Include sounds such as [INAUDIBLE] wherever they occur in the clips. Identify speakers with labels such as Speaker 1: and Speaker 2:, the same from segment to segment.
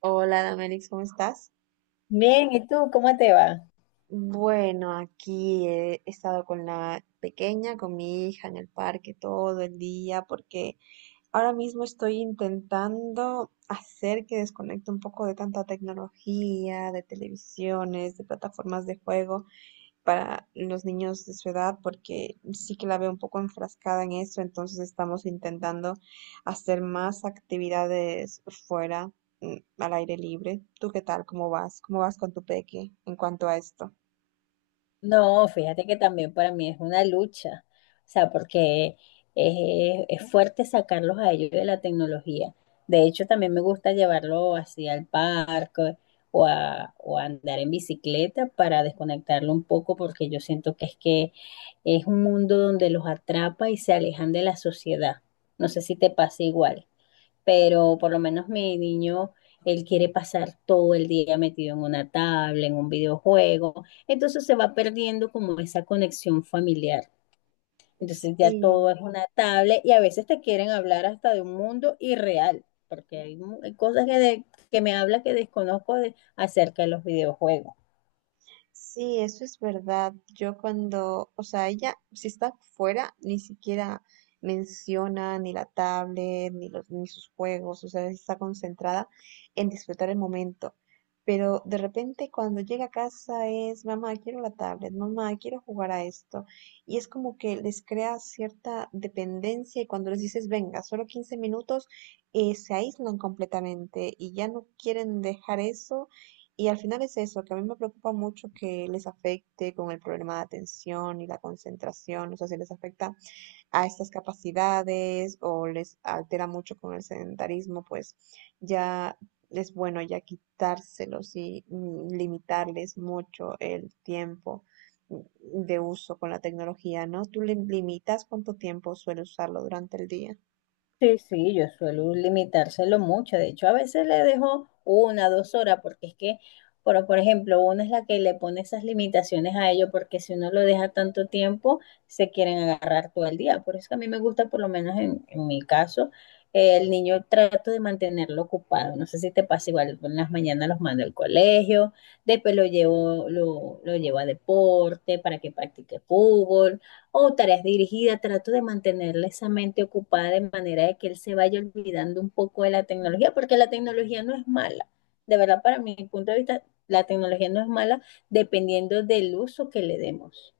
Speaker 1: Hola, Damelix, ¿cómo estás?
Speaker 2: Bien, ¿y tú cómo te va?
Speaker 1: Bueno, aquí he estado con la pequeña, con mi hija en el parque todo el día, porque ahora mismo estoy intentando hacer que desconecte un poco de tanta tecnología, de televisiones, de plataformas de juego para los niños de su edad, porque sí que la veo un poco enfrascada en eso, entonces estamos intentando hacer más actividades fuera, al aire libre. ¿Tú qué tal? ¿Cómo vas? ¿Cómo vas con tu peque en cuanto a esto?
Speaker 2: No, fíjate que también para mí es una lucha, o sea, porque es fuerte sacarlos a ellos de la tecnología. De hecho, también me gusta llevarlo así al parque o a andar en bicicleta para desconectarlo un poco, porque yo siento que es un mundo donde los atrapa y se alejan de la sociedad. No sé si te pasa igual, pero por lo menos mi niño, él quiere pasar todo el día metido en una tabla, en un videojuego, entonces se va perdiendo como esa conexión familiar. Entonces ya
Speaker 1: Sí,
Speaker 2: todo es una tablet y a veces te quieren hablar hasta de un mundo irreal, porque hay, hay cosas que, que me habla que desconozco de, acerca de los videojuegos.
Speaker 1: sí, eso es verdad. Yo cuando, o sea, ella, si está fuera, ni siquiera menciona ni la tablet, ni sus juegos, o sea, está concentrada en disfrutar el momento. Pero de repente cuando llega a casa es, mamá, quiero la tablet, mamá, quiero jugar a esto. Y es como que les crea cierta dependencia y cuando les dices, venga, solo 15 minutos, se aíslan completamente y ya no quieren dejar eso y al final es eso, que a mí me preocupa mucho que les afecte con el problema de atención y la concentración, o sea, si les afecta a estas capacidades o les altera mucho con el sedentarismo, pues ya es bueno ya quitárselos y limitarles mucho el tiempo mm, de uso con la tecnología, ¿no? ¿Tú limitas cuánto tiempo suele usarlo durante el día?
Speaker 2: Sí, sí, yo suelo limitárselo mucho. De hecho, a veces le dejo una, dos horas, porque es que, por ejemplo, una es la que le pone esas limitaciones a ello, porque si uno lo deja tanto tiempo, se quieren agarrar todo el día. Por eso que a mí me gusta, por lo menos en mi caso, el niño trato de mantenerlo ocupado. No sé si te pasa igual, en las mañanas los mando al colegio, después lo llevo, lo llevo a deporte para que practique fútbol o tareas dirigidas, trato de mantenerle esa mente ocupada de manera de que él se vaya olvidando un poco de la tecnología, porque la tecnología no es mala. De verdad, para mi punto de vista, la tecnología no es mala dependiendo del uso que le demos.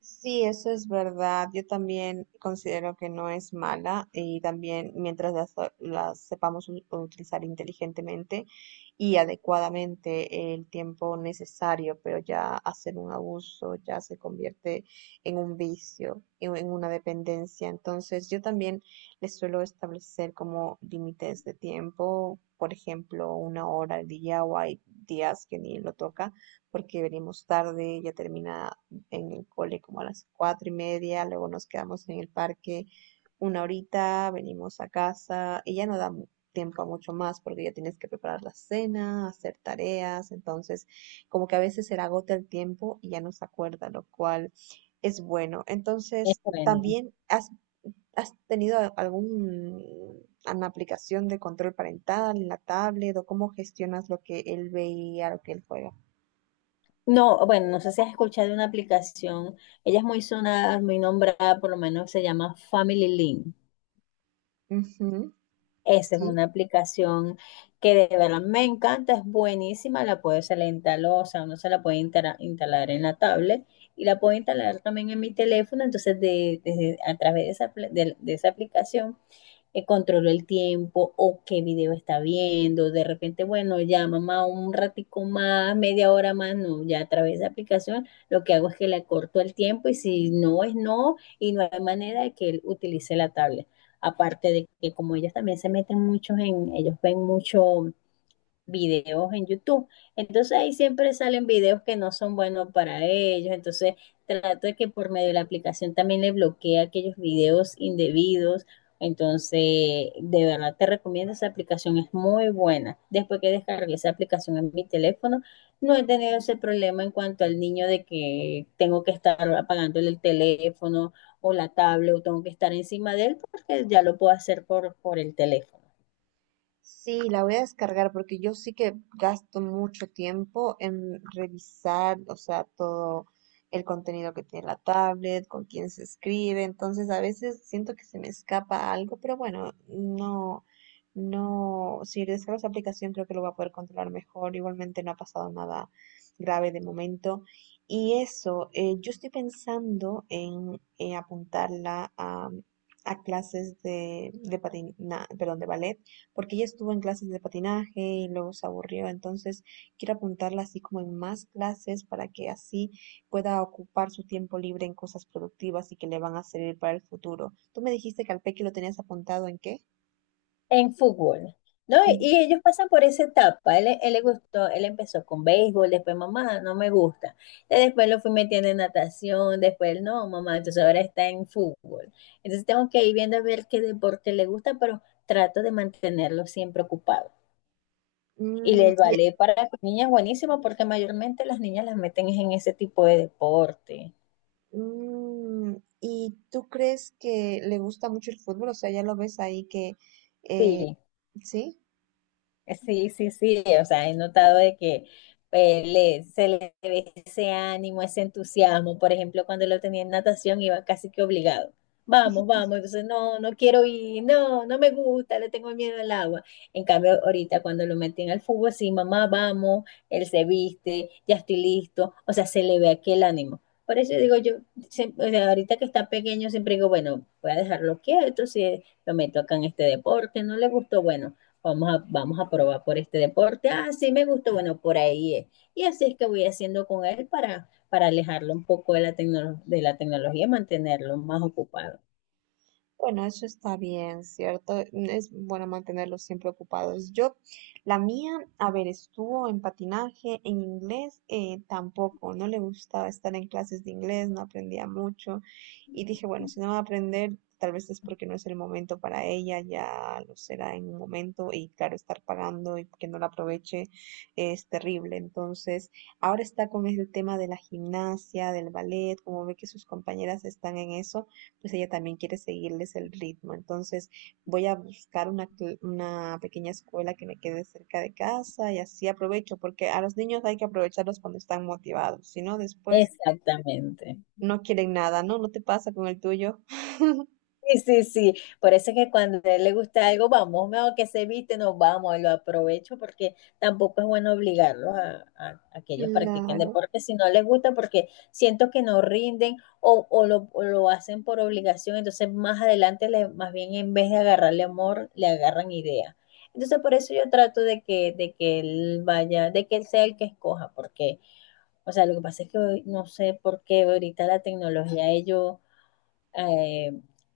Speaker 1: Sí, eso es verdad. Yo también considero que no es mala y también mientras las sepamos utilizar inteligentemente y adecuadamente el tiempo necesario, pero ya hacer un abuso ya se convierte en un vicio, en una dependencia. Entonces, yo también les suelo establecer como límites de tiempo, por ejemplo, una hora al día o hay días que ni lo toca porque venimos tarde, ya termina en el cole como a las 4:30, luego nos quedamos en el parque una horita, venimos a casa y ya no da tiempo a mucho más porque ya tienes que preparar la cena, hacer tareas, entonces como que a veces se le agota el tiempo y ya no se acuerda, lo cual es bueno.
Speaker 2: Es
Speaker 1: Entonces,
Speaker 2: bueno.
Speaker 1: también has tenido algún una aplicación de control parental en la tablet o cómo gestionas lo que él ve y a lo que él juega.
Speaker 2: No, bueno, no sé si has escuchado una aplicación, ella es muy sonada, muy nombrada, por lo menos se llama Family Link.
Speaker 1: Ujú.
Speaker 2: Esa es
Speaker 1: Sí.
Speaker 2: una aplicación que de verdad me encanta, es buenísima, la puedo, se la instaló, o sea, uno se la puede instalar, instalar en la tablet y la puedo instalar también en mi teléfono, entonces de, a través de esa, de esa aplicación controló el tiempo o qué video está viendo. De repente, bueno, ya mamá, un ratico más, media hora más, no, ya a través de aplicación lo que hago es que le corto el tiempo y si no es no y no hay manera de que él utilice la tablet. Aparte de que como ellos también se meten muchos en, ellos ven mucho videos en YouTube. Entonces ahí siempre salen videos que no son buenos para ellos. Entonces trato de que por medio de la aplicación también le bloquee aquellos videos indebidos. Entonces, de verdad te recomiendo esa aplicación, es muy buena. Después que descargué esa aplicación en mi teléfono, no he tenido ese problema en cuanto al niño de que tengo que estar apagándole el teléfono o la tablet o tengo que estar encima de él porque ya lo puedo hacer por el teléfono.
Speaker 1: Sí, la voy a descargar porque yo sí que gasto mucho tiempo en revisar, o sea, todo el contenido que tiene la tablet, con quién se escribe, entonces a veces siento que se me escapa algo, pero bueno, no, no, si descargo esa aplicación creo que lo voy a poder controlar mejor, igualmente no ha pasado nada grave de momento. Y eso, yo estoy pensando en apuntarla a clases de patina, perdón, de ballet porque ella estuvo en clases de patinaje y luego se aburrió, entonces quiero apuntarla así como en más clases para que así pueda ocupar su tiempo libre en cosas productivas y que le van a servir para el futuro. Tú me dijiste que al Peque lo tenías apuntado ¿en qué?
Speaker 2: En fútbol, ¿no? Y,
Speaker 1: En-
Speaker 2: y ellos pasan por esa etapa. Él le gustó, él empezó con béisbol, después mamá, no me gusta. Y después lo fui metiendo en natación, después no, mamá, entonces ahora está en fútbol. Entonces tengo que ir viendo a ver qué deporte le gusta, pero trato de mantenerlo siempre ocupado. Y el
Speaker 1: y,
Speaker 2: ballet para las niñas es buenísimo porque mayormente las niñas las meten en ese tipo de deporte.
Speaker 1: mm, ¿y tú crees que le gusta mucho el fútbol? O sea, ya lo ves ahí que,
Speaker 2: Sí.
Speaker 1: ¿sí?
Speaker 2: Sí, sí, sí, o sea, he notado de que se le ve ese ánimo, ese entusiasmo. Por ejemplo, cuando lo tenía en natación iba casi que obligado. Vamos, vamos, entonces no, no quiero ir, no, no me gusta, le tengo miedo al agua. En cambio, ahorita cuando lo meten al fútbol, sí, mamá, vamos, él se viste, ya estoy listo, o sea, se le ve aquel ánimo. Por eso digo yo, o sea, ahorita que está pequeño, siempre digo, bueno, voy a dejarlo quieto, si lo meto acá en este deporte, no le gustó, bueno. Vamos a probar por este deporte. Ah, sí me gustó, bueno, por ahí es. Y así es que voy haciendo con él para alejarlo un poco de la, de la tecnología y mantenerlo más ocupado.
Speaker 1: Bueno, eso está bien, ¿cierto? Es bueno mantenerlos siempre ocupados. Yo, la mía, a ver, estuvo en patinaje, en inglés, tampoco, no le gustaba estar en clases de inglés, no aprendía mucho. Y dije, bueno, si no va a aprender, tal vez es porque no es el momento para ella, ya lo será en un momento. Y claro, estar pagando y que no la aproveche es terrible. Entonces, ahora está con el tema de la gimnasia, del ballet, como ve que sus compañeras están en eso pues ella también quiere seguirles el ritmo. Entonces voy a buscar una pequeña escuela que me quede cerca de casa y así aprovecho, porque a los niños hay que aprovecharlos cuando están motivados, si no después
Speaker 2: Exactamente.
Speaker 1: no quieren nada, ¿no? ¿No te pasa con el tuyo? [LAUGHS]
Speaker 2: Sí, sí, sí. Por eso es que cuando a él le gusta algo, vamos, mejor que se viste, nos vamos, lo aprovecho porque tampoco es bueno obligarlos a, a que ellos practiquen
Speaker 1: Claro.
Speaker 2: deporte si no les gusta, porque siento que no rinden o, o lo hacen por obligación. Entonces, más adelante, más bien en vez de agarrarle amor, le agarran idea. Entonces, por eso yo trato de que él vaya, de que él sea el que escoja, porque, o sea, lo que pasa es que hoy no sé por qué ahorita la tecnología, ellos eh,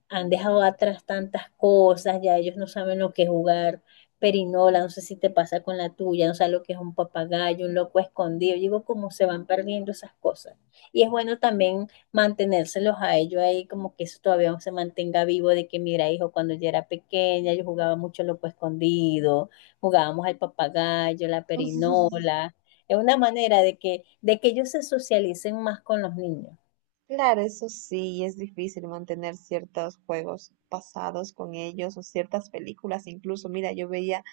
Speaker 2: han dejado atrás tantas cosas, ya ellos no saben lo que es jugar perinola, no sé si te pasa con la tuya, no sabes lo que es un papagayo, un loco escondido, digo, cómo se van perdiendo esas cosas. Y es bueno también mantenérselos a ellos ahí, como que eso todavía se mantenga vivo, de que mira, hijo, cuando yo era pequeña, yo jugaba mucho loco escondido, jugábamos al papagayo, la
Speaker 1: [LAUGHS]
Speaker 2: perinola, es una manera de que ellos se socialicen más con los niños.
Speaker 1: Claro, eso sí, es difícil mantener ciertos juegos pasados con ellos o ciertas películas. Incluso, mira, yo veía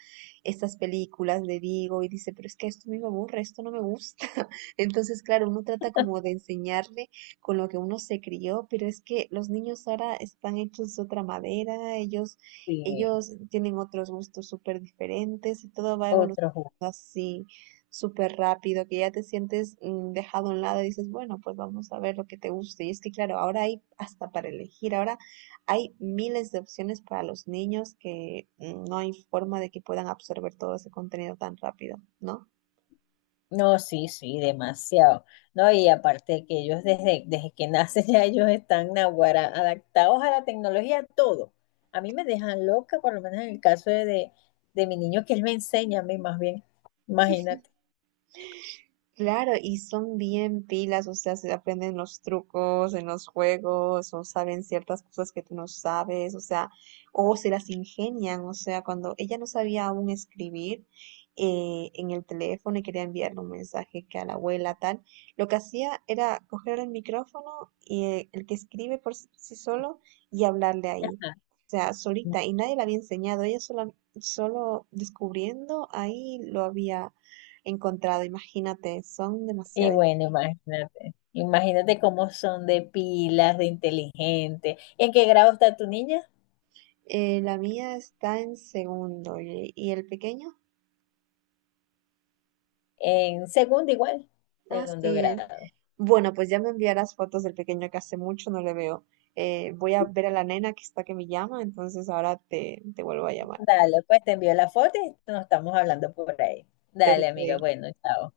Speaker 1: estas películas de Diego y dice, pero es que esto a mí me aburre, esto no me gusta. [LAUGHS] Entonces, claro, uno trata como de enseñarle con lo que uno se crió, pero es que los niños ahora están hechos de otra madera, ellos,
Speaker 2: Sí,
Speaker 1: ellos tienen otros gustos súper diferentes y todo va evolucionando
Speaker 2: otro juego.
Speaker 1: así súper rápido, que ya te sientes dejado a un lado y dices, bueno, pues vamos a ver lo que te guste. Y es que, claro, ahora hay hasta para elegir, ahora hay miles de opciones para los niños que no hay forma de que puedan absorber todo ese contenido tan rápido, ¿no?
Speaker 2: No, sí, sí, demasiado. No, y aparte que ellos desde que [LAUGHS] nacen ya ellos están naguará, adaptados a la tecnología, a todo. A mí me dejan loca, por lo menos en el caso de mi niño, que él me enseña a mí más bien. Imagínate.
Speaker 1: Claro, y son bien pilas, o sea, se aprenden los trucos en los juegos, o saben ciertas cosas que tú no sabes, o sea, o se las ingenian, o sea, cuando ella no sabía aún escribir en el teléfono y quería enviarle un mensaje que a la abuela tal, lo que hacía era coger el micrófono y el que escribe por sí solo y hablarle ahí,
Speaker 2: Ajá.
Speaker 1: o sea, solita, y nadie le había enseñado, ella sola, solo descubriendo ahí lo había encontrado, imagínate, son
Speaker 2: Y
Speaker 1: demasiado.
Speaker 2: bueno, imagínate. Imagínate cómo son de pilas, de inteligente. ¿En qué grado está tu niña?
Speaker 1: La mía está en segundo y el pequeño,
Speaker 2: En segundo igual,
Speaker 1: ah,
Speaker 2: segundo
Speaker 1: sí.
Speaker 2: grado.
Speaker 1: Bueno, pues ya me enviarás fotos del pequeño que hace mucho no le veo. Voy a ver a la nena que está que me llama, entonces ahora te vuelvo a llamar.
Speaker 2: Dale, pues te envío la foto y nos estamos hablando por ahí. Dale, amiga.
Speaker 1: Perfecto.
Speaker 2: Bueno, chao.